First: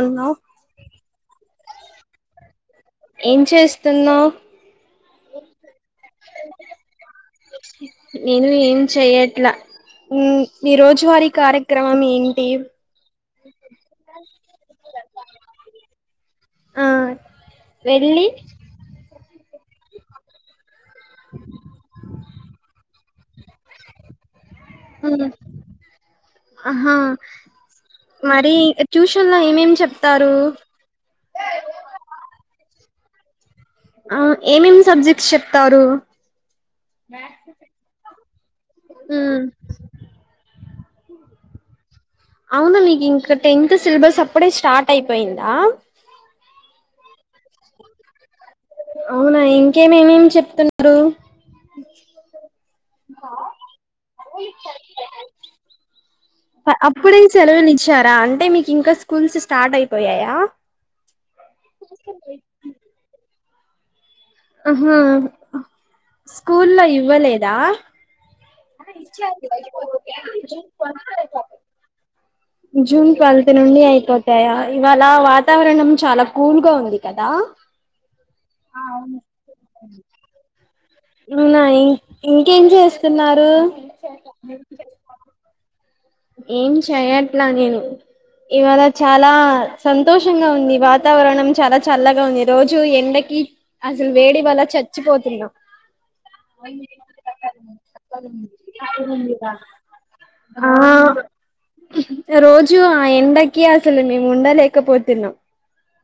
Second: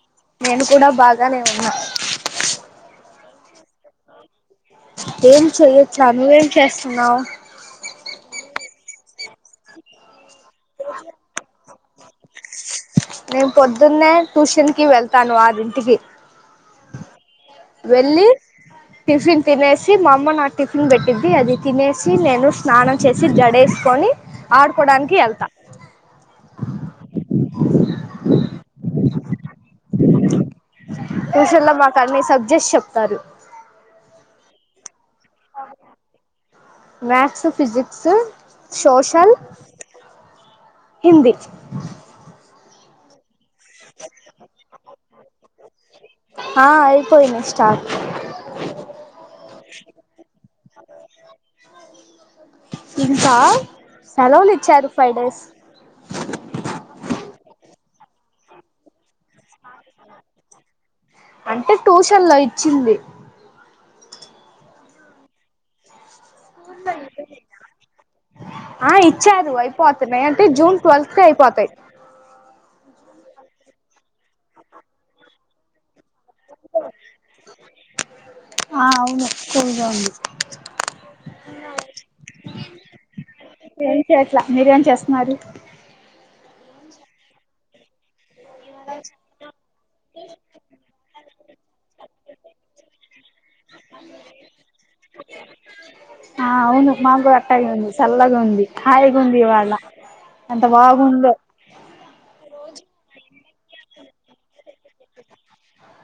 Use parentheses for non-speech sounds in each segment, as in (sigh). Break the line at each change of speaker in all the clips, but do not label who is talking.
ఉన్నావ్
నేను కూడా బాగానే ఉన్నా
ఏం చేస్తున్నావ్
ఏం చేయట్ల నువ్వేం చేస్తున్నావు
నేను ఏం చెయ్యట్లా మీ రోజు వారి కార్య క్రమం ఏంటి
నేను పొద్దున్నే ట్యూషన్ కి వెళ్తాను అరిన్టికి
ఆ వెళ్ళి
టిఫిన్ తినేసి మా అమ్మ నా టిఫిన్ తినిబెట్టిద్ది అది తినేసి నేను స్నానం చేసి జడేసుకొని ఆడుకోవడానికి వెళ్తా
అహా మరీ ట్యూ లో ఏమేమ్ ఏమ్ చ
ట్యూషన్లో మాకు అన్నీ సబ్ జస్ట్ చెప్తారు
ఏమేమి సబ్జెక్ట్
మ్యాథ్స్, ఫిజక్స్, సోషల్
మ్
హిందీ
అవునా నీకు ఇంక టెన్త్ సిలబస్ అప్పుడే స్టార్ట్ అయిపోయిందా!
ఆ అయిపోయిన స్టార్ట్
అవునా ఇంకేమేమేమి చెప్తున్నారు
ఇంకా సెలవులు ఇచ్చారు ఫైవ్ డేస్
అప్పుడేం సెలవు చ్చారా అంటే మీకు ఇంకా స్కూల్స్ స్టార్ట్ అయిపోయాయా
అంటే ట్యూషన్ లో ఇచ్చింది
ఆహా స్కూల్లో ఇవ్వలేదా
ఆ ఇచ్చారు అయిపోతున్నాయి అంటే జూన్ ట్వెల్త్ క అయిపోతాయి
జూన్ ట్వెల్త్ నుండి అయిపోతాయా ఇవాళ వాతావరణం చాలా కుల్గా ఉంది కదా
ఆ అవును కూల్ గా ఉంది
అవునా ఇం ఇంకేం చేసున్నారు
ఏం చేయట్లా చేస్తున్నారు
ఏం చెయట్లా నేను ఇవాళ చాలా సంతోషంగా ఉంది. వాతావరణం చాలా చల్లగా ఉంది. రోజు ఎండకి అసలు వేడి వాళ చచ్చిపోతున్నాం.
ఆ అవును మాకు కూడా అట్టాగే ఉంది చల్లగా ఉంది హాయిగా ఉంది ఇవాళ ఎంత బాగుందో
ఆ రోజు ఎండ క అస మీ ముండడాల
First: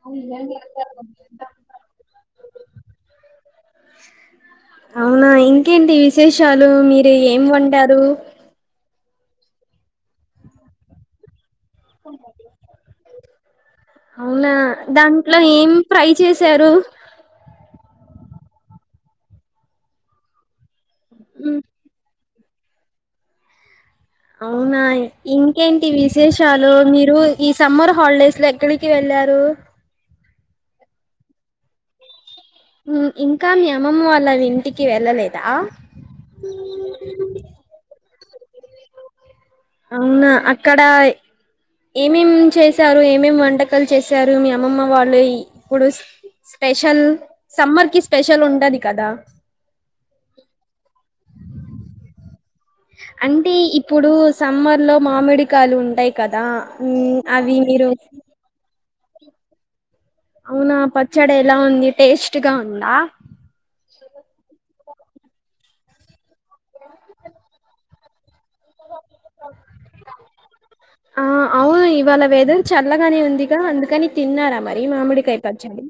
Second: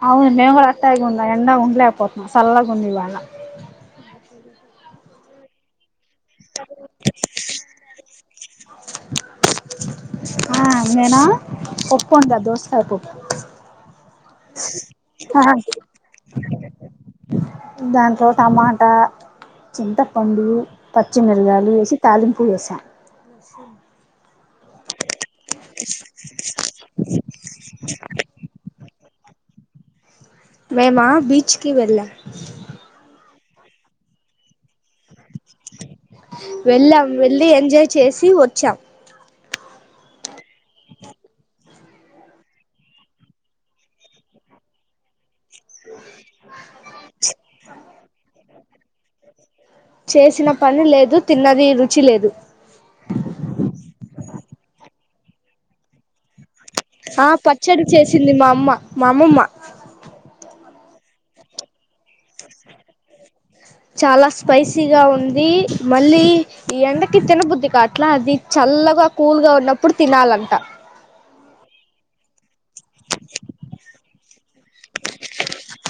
అవును మేము కూడా అట్టగి ఉంద ఎండలోఉంలే పోతున్నా సల్లగొండిఎవ్వల
అవునా ఇంకేంటి విశేషాలు మీరు ఏం వంటారు
ఆ మేనా పొప్పన్డ ద దోసకాయపప్ప
అవునా దాంట్లో ఏం ఫ్రై చేసి చెరు
దాంట్లో టమాటా చింతపండు
ఉమ్,
పచ్చిమిరగాయలు వేసి తాలిం ఒడిసా
అవునాయి ఇంకేంటి విశేషాలు మీరు ఈ సమ్మర్ హాలిడేస్ క్కళకి వెళ్ళారు
మే మా బీచ్కి వెళ్ళా
ఇంకా మీ అమ్మమ్మ వాళ్ళ ఇంటికి వెళ్ళలేదు
వెళ్ళాం వెళ్ళలి ఎంజాయ్ చేసి తీ వచ్చం
అవునా అక్కడ ఏమేం చేశారు, ఏమేం వంటకాలు చేసారు, మీ అమ్మమ్మ వాళ్ళు ఇ ఇప్పుడు స్పెషల్ సమ్మర్ కి స్పెషల్ ఉంటది కదా
చేసిన పని లేదు తిన్నది రుచి లేదు
అంటే ఇప్పుడు సమ్మర్ లో మామిడికాయలు ఉంటాయి కదా ఉమ్,
ఆ
అవి
పచ్చడి
మీరు
చేసింది మా అమ్మ మా అమ్మమ్మ
అవునా పచ్చడి ఎలా ఉంది టేస్ట్గా ఉందా
చాలా స్పైసీగా ఉంది, మళ్ళీ ఈ ఎండకి తినబుద్ది గాట్లా అది చల్లగా కూల్గా ఉన్నప్పుడు తినాలంట
ఆ అవును ఇవాళ వేద చల్లగానే ఉందిగా అందుకని తిన్నారా మరీ మామిడికై పచ్చండి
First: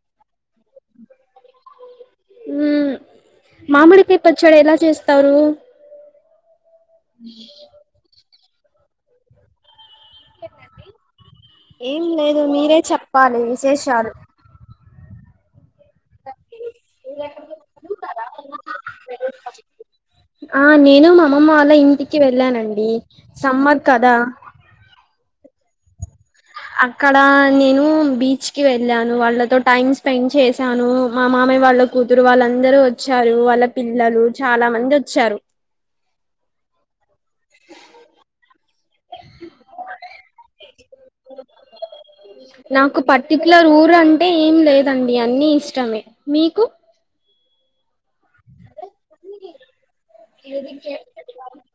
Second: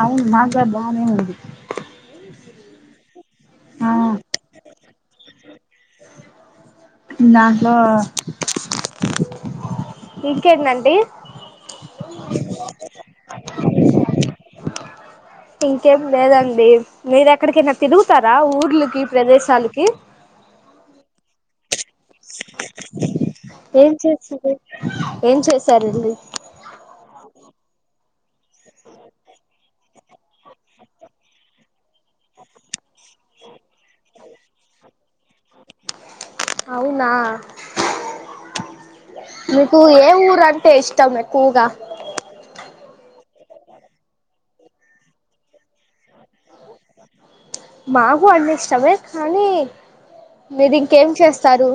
అవును మా చకా బాగానే ఉంది
మ్
ఆ
మామిడికాయ్ పచ్చడి ఎలా చేస్ తరు
నాకు ఇంకేటండ్ని
ఏం లేదు మీరే చెప్పాలి విశేషాలు
ఇంకేం లేదండి మీరు ఎక్కడికైనా తిరుగుతారా ఊర్లకి ప్రదేశాలకి
ఆ నేను మా అమ్మమ్మ వాళ్ళ ఇంటికి వెళ్ళానండి సమ్మర్
ఏం
కదా
చేస్తుంది ఏం చే సర్లే
అక్కడ నేను బీచ్ కి వెళ్ళాను వాళ్ళతో టైమ్ స్పెండ్ చేశాను మా మామయ వాళ్ళు కూతురు వాళ్ళందరూ వచ్చారు వాళ్ళ పిల్లలు చాలా మంది వచ్చారు
అవునా మీకు ఏ ఊరు అంటే ఇష్టం ఎక్కువగా
ఇట్ల రూర అంటే ఏం లేదండి అన్ని ఇష్టమే మీకు
మా అన్ని ఇష్టమే కానీ మీరు ఇంకేం చేస్తారు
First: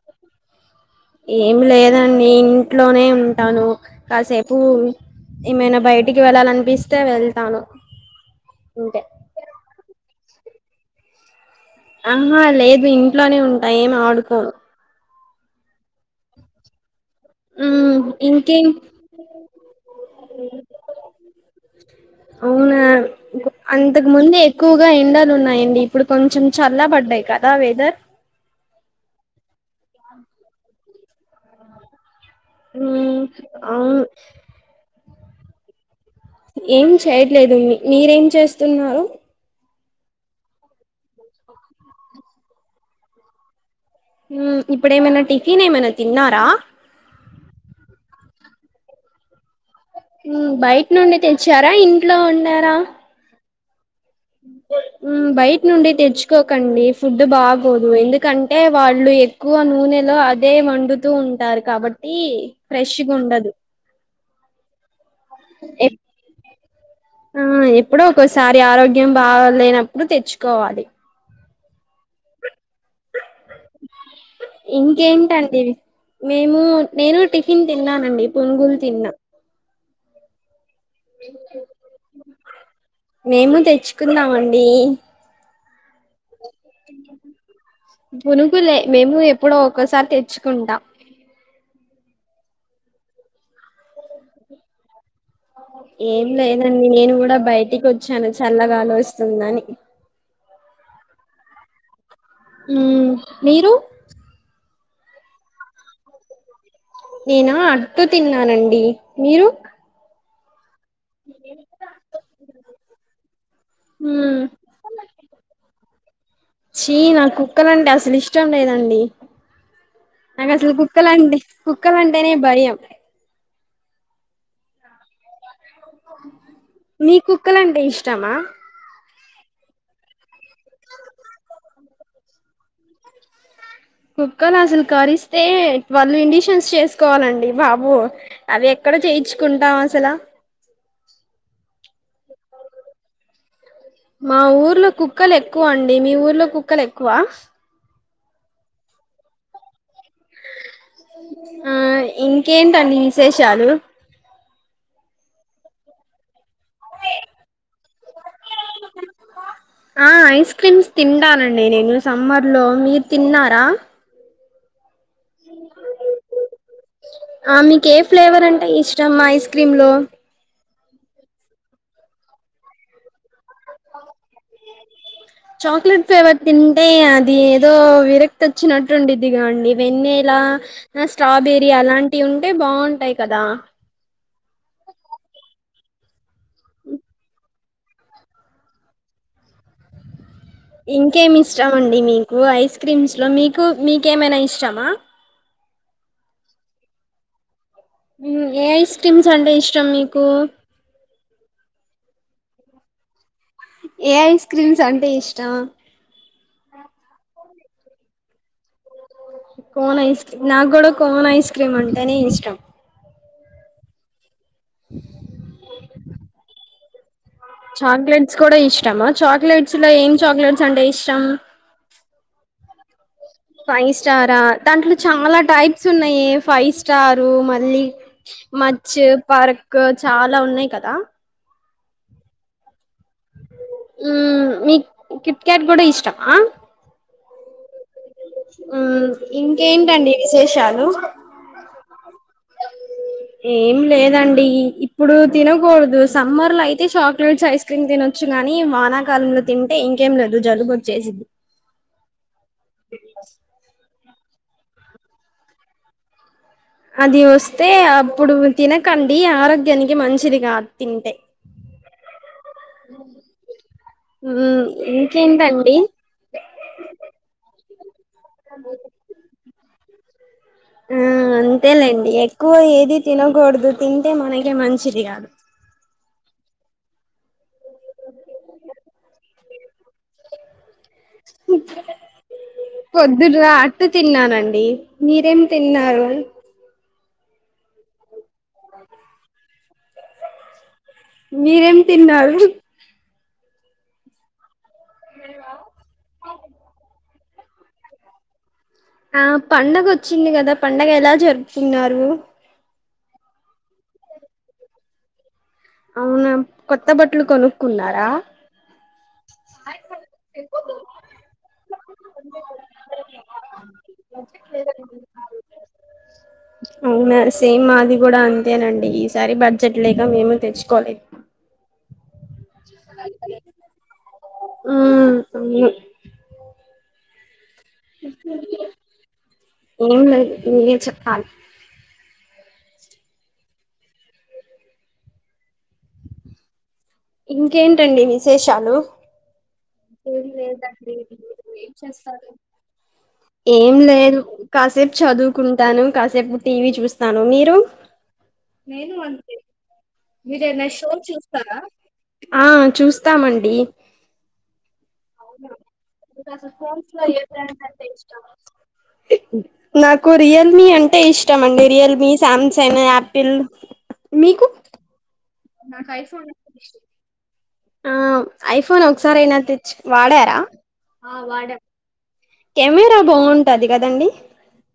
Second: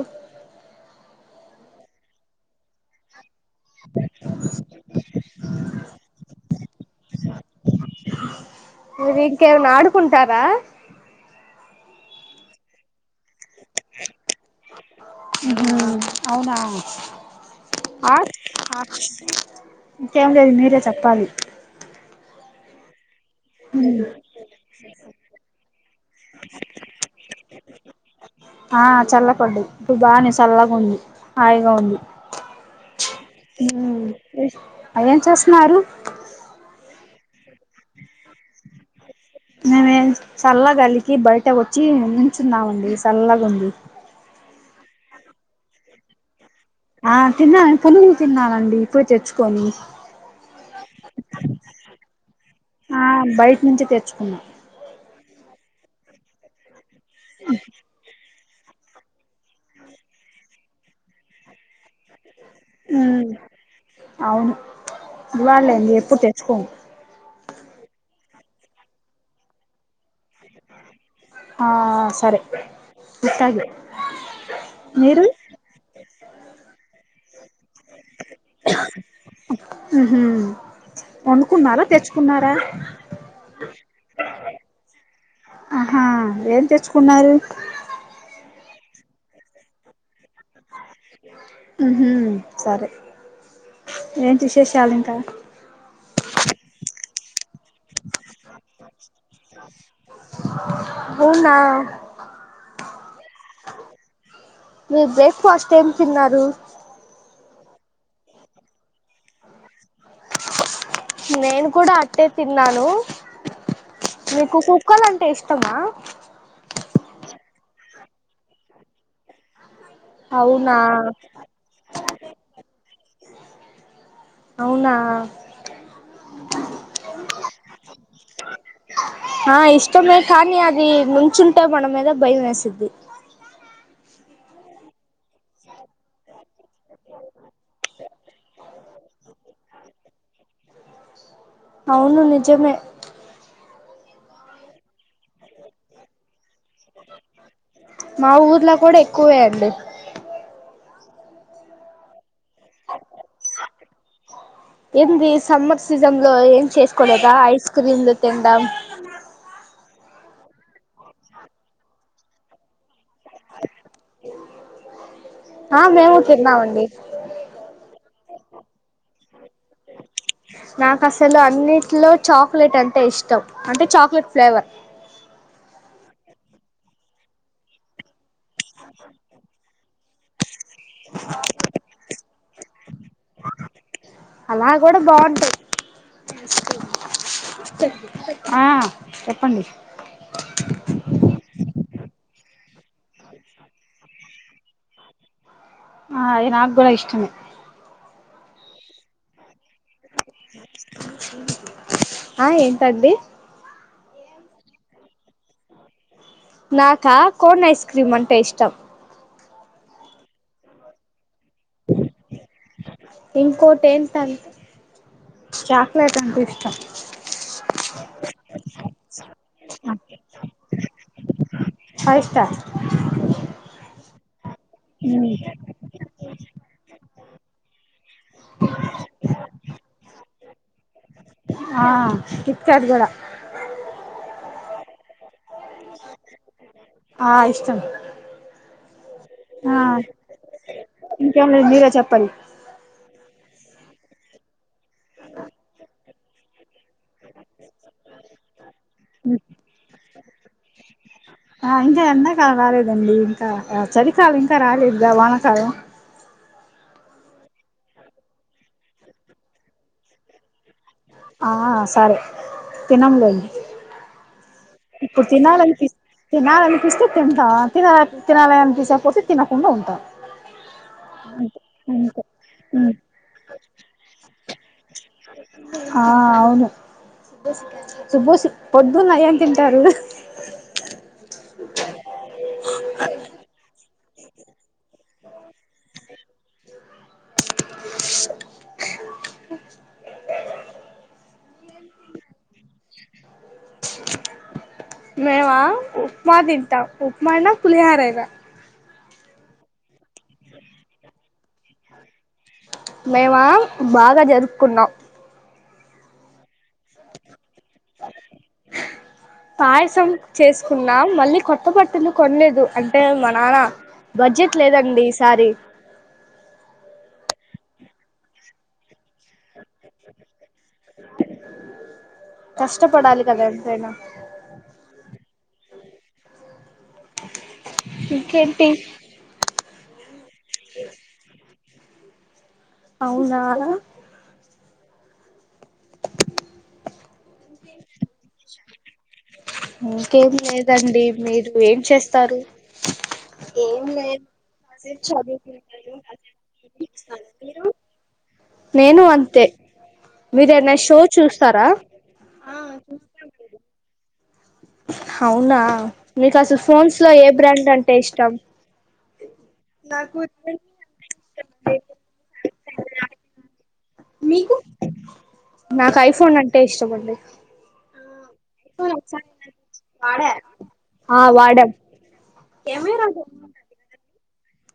ఏమి లేదండి ఇంట్లోనే ఉంటాను కాసేపు ఏమైనా బయట ఇటికి వెళ్లలినిపిస్తే వస్తే వెళ్తాను అంతె
టర
ఆహా లేదు ఇంట్లోనే ఉంటాయి ఎం ఆడుకోము
అవునా
మ్మ్ ఇంకేం
ఇంకేం లేదు మీరే చెప్పాలి
అవున అంతకు ముందు ఎక్కువగా ఎండలు ఉన్నాయండి ఇప్పుడు కొంచెం చల్లబడ్డాయి కదా వెదర్
ఆ చల్లబడ్డది.. ఇప్పుడు బాగానే చల్లగా ఉంది.. హాయిగా ఉంది
ఊ... ఊహు
ఆ ఏం చేస్తున్నారు
ఏం చేయట్లేదు మీ మీరేం చేస్తున్నారు
మేమే చల్లగాలికి బయట వచ్చి నించున్నామండి చల్లగా ఉంది
ఇప్పుడేమైనా టిఫిన్ ఏమైనా తిన్నారా
ఆ తిన్నానండి పునుకులు తిన్నానండి ఇప్పుడే తెచ్చుకొని
బయట నుండి తెచ్చారా ఇంట్లో ఉన్నారా
మంచిే చన్నా
బయట నుండి తెచ్చుకోకండి ఫుడ్ బాగాోదు ఎందుకం అంటే వాళ్ళు ఎక్కువ నూనెలో అదే వండుతూ ఉంటారు కాబట్టి ఈ
మ్మ్
ఫ్రెష్గాండదు
అవును ఇవ్వాలాండి ఎప్పుడు తెచ్చుకోము
హ ఎప్పుడో ఒక్కోసారి ఆరోగ్యం బాగాలేనప్పుడు తెచ్చు కోవడి
ఆ ఆ ఆ సరే గుత్తగే మీరు
ఇంకేంటండి మేము నేను టీ నేను తిన్నానండి పునుగులు తిన్నా
ఉహూ వండుకున్నారా తెచ్చుకున్నారా
బి
ఆహా ఏం తెచ్చుకున్నారు.
కులే మేము ఎప్పుడో ఒక్కోసారి తెచ్చుకుంట.
హ్మ్ సరే ఏంటి విశేషాలు ఇంకా
ఏం లేదండి నేను కూడా బయట్ టికొచ్చాను చల్లగాలోస్తుందని.
అవునా
ఉమ్ మీరు
మీరు బ్రేక్ఫాస్ట్ ఏం తిన్నారు
నేనా అట్టు తిన్నానండి మీరు
నేను కూడా అట్టే తిన్నాను మీకు కుక్కలు అంటే ఇష్టమా ఆ
చీ నాకుక్కలాంటే అసలు ఇష్టం లేదండి నాకు అసలు
అవునా
కుక్కలు అంటే కుక్కలు అంటేనే భయం
అవునా
నీకు కుక్కలంటే ఇష్టమా
ఆ ఇష్టమే కానీ అది ముంచుంటే మన మీద భయ వేసద్ది
కుక్కలు అసలు కరిస్తే ట్వెల్వ్ ఇండిషన్స్ చేసుకోవాలండి బాబు అవి ఎక్కడ చేయించుకుంటాం అసలు
అవును నిజమే
మా ఊర్లో కుక్కలు ఎక్కువ అండి మీ ఊర్లో కుక్ కుక్కలు ఎక్కువ
మా ఊర్లో కూడ ఎక్కువే అండి
ఆ ఇంకేంటండి విశేషాలు
ఏంది సమ్మర్ సీజన్ లో ఏం చేసుకోలేదా ఐస్ క్రీమ్లు తినడం
ఆ ఐస్ క్రీమ్స్ తింటానండి నేను సమ్మర్ లో మీరు తిన్నారా
ఆ మేము తిన్నామండి
ఆ మీకు ఏ ఫ్లేవర్ అంటే ఇష్టమ్ ఐస్ క్రీమ్ లో
నాకు అసలు అన్నిటిలో చాక్లెట్ అంటె ఇష్టం అంటే చాక్లెట్ ఫ్లేవర్
చాక్లెట్ ఫ్లేవర్ తింటే అది ఏదో విరక్ వచ్చినట్టుఉండిద్దిగా అండి వెన్న ఇలా ఆ స్ట్రాబెరీ అలాంటివి ఉంటె బాగుంటయి కదా
అలా కూడ బాగుంటయి ఆ చెప్పండి
ఇంకేమి ఇష్టం అండి మీకు ఐస్ క్రీమ్స్ లో మీకు మీకేమైన ఇష్టమా
ఆ అది నాకు కూడా ఇష్టమె
ఏ ఐస్ క్రీమ్స్ అే శ్రమకు
ఆ ఏంత అగది
ఏ ఐ స్ క్రీమ్స్ అంటే ఇష్టం
నాకా కోన్ ఐస్ క్రీమ్ అంటే ఇష్టం
కోన్ ఐస్ క్రీ నాకు కూడా కోన్ ఐస్ క్రీమ్ అంటేనే ఇష్టం
ఇంకో కోట ఎంత అంత చాక్లేెట్ అంత ఇష్టం
చాక్లెట్స్ కూడాడా ఇష్ట ప్రమాత్ చాక్లెట్స్ లో ఏం చాక్లెట్ చంటే ఇష్టం
ఫైస్టర్
ఫైస్టారా దాంట్లో చాలా టైప్స్ ఉన్నాయే ఫైవ్స్ స్టారు మళ్ళీ మచ్ పర్కు చా అలా ఉన్నాయి కదా
ఆ చాద్ గూడ
మీ కిట్కాట్ కూడా ఇష్టమా
ఆ ఇష్టం
ఊ
ఆ
ఇంకేంటండి విశేషాలు
ఇంకేం లేదు మీరే చెప్పాలి
ఏం లేదండి ఇప్ ప్పుడు తినకూడదు సమ్మర్ లో అయిత్ తే చాక్లెట్స్ ఐస్ క్రీమ్ తినొచ్చు గానీ వానాకాలంలో తింటే ఇంకేం లేదు జలుబు వచ్చేసిద్ది
ఆ ఇంకా చ ఇంకా రాలేద్ గా వానకాల
అది వస్తే అప్పుడు తినకండి ఆరోగ్యానికి మంచిది కాద్
ఆ సరే తినంలేండి
మ్మ్
ఇప్పుడు
ఇంకేంటండి
తినాలనిపిస్ తినాలనిపిస్తే తింటాం తినాలా తినాల అనిపిసకపోతే తినం ఉంగ ఉంటా
ఊ అంతేలేండి
అంతే
ఎక్కువ ఏది తినకూడదు తింటే మనక్ కే మంచ్
ఆ అవును సుభోష్ పొద్దున్న ఏంతింటారు హు
పొద్దుట రా టు తిన్నానండి మీరేంతిన్నారు మీరేంతిన్నారు
మేమా ఉప్మా తింటాం ఉప్మా అయినా పులిహార అయిన
ఆ పండగ ఓచ్చింది కదా పండగ ఎలా జరుపుకున్నారు
మేమా బాగా జరుపుకున్నాం
అవును కొత్త బట్టలు కొనుక్కున్నారా?
పాయసం చేసుకున్నాం. మళ్ళీ కొత్త బట్టలు కొనలేదు అంటే మా నానా బడ్జెట్ లేదండి ఈసారి.
అవునా సేమ్ మాది కూడా అంతేనండి సారి బడ్జెట్ లేక మేము తెచ్చుకోలేదు
కష్టపడాలి కదా ఎంతైనా
ఉమ్ అన్ని
(inaudible) ఇంకేంటి
ఏంలేదు నువ్వే చెప్పాలి
అవునాహ
ఇంకేంటండి విశేషాలు
ఇంకేం లేదండి మీరు ఏం చేస్తారు
ఏం లేదు కాసేపు చదువుకుంటాను, కాసేపు టీవీ చూస్తాను మీరు నేను అంతే. మీరెన్నా షో చూస్తారా? ఆ చూస్తామండి. (inaudible)
అవునా మీకు అసలు ఫోన్స్ లో ఏ బ్రాండ్ అంటే ఇష్టం
నాకు రియల్మీ అంటే ఇష్టం అండి రియల్మీ సామ్సంగ్ యాపిల్ మీకు
నాకు ఐఫోన్ అంటే ఇష్టమండి
ఆ ఐఫోన్ ఒకసారి అయినా తెచ్చి వాడారా
ఆ వాడాం
కెమెరా బాగుంటది గదండి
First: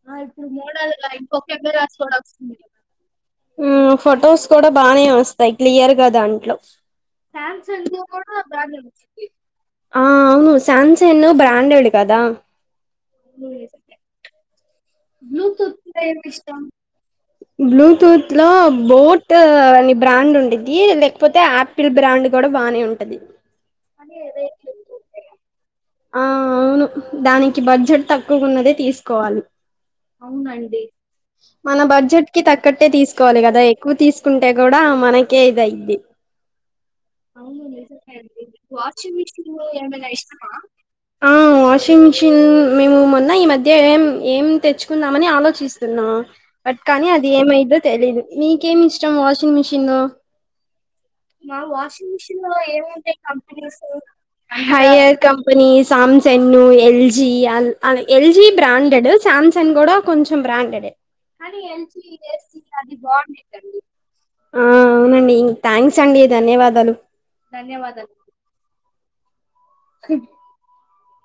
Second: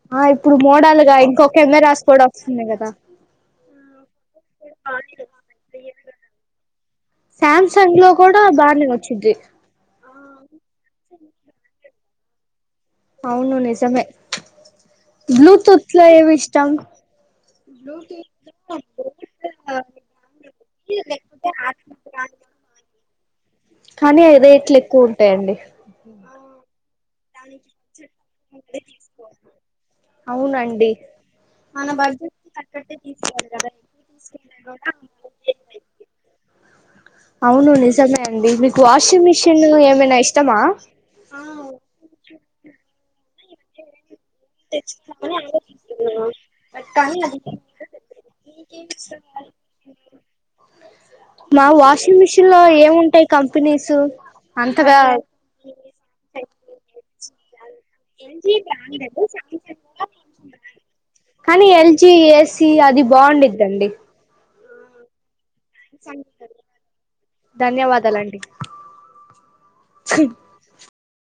(inaudible)
ఆ ఇప్పుడు మోడల్ గా ఇంకో కెమెరాస్ కూడా వస్తున్నాయి కదా
హమ్ ఫొటోస్ కూడా బానే వస్తాయి క్లియర్గా దాంట్లో
సామ్ సాంగ్లో కూడా బాగానే వచ్చింది
ఆ అవును శామ్సంగ్ బ్రాండెడ్ కదా
అవును నిజమే
బ్లూటూత్ ఏమి ఇష్టం. బ్లూటూత్ లో బోట్ అని బ్రాండ్ ఉండిది లేకపోతే ఆపిల్ బ్రాండ్ కూడా బానే ఉంటది. ఆ
హా
అవును
(inaudible)
దానికి బడ్జెట్ తక్
అవునండి
మన బడ్జెట్ కి తగ్గట్టే తీసుకోవాలి కదా ఎక్కువ తీసుకుంటే కూడా మనకే ఇది అయిద్ది
అవును నిజమే అండి మీకు వాషింగ్ మిషిన్ ఏమైనా ఇష్టమా
ఆ వాషింగ్ మిషిన్ మేము మొన్న ఈ మధ్య దే ఏం ఏం తెచ్చుకుందామని ఆలోచిస్తున్నా బట్ కానీ అది ఏమైద్దో తెలీదు మీకేం ఇష్టం వాషింగ్ మిషనలో
మా వాషింగ్ మిషిన్ లో ఏముంటాయి కంపెనీస్ అంతగా
వీల్ Samsung L L G ఇ ఎల్ అడ ఎల్‌ జీ బ్రాండెడ్ శామ్‌సంగ్ కూడా కొంచెం బ్రాండెడ్ ఏ
కానీ ఎల్జీ ఏసీ అది బాగుండిద్దండి
అ అవునండి థ్యాంక్స్ అండి ధన్యవాదాలు
ధన్యవాదాలండి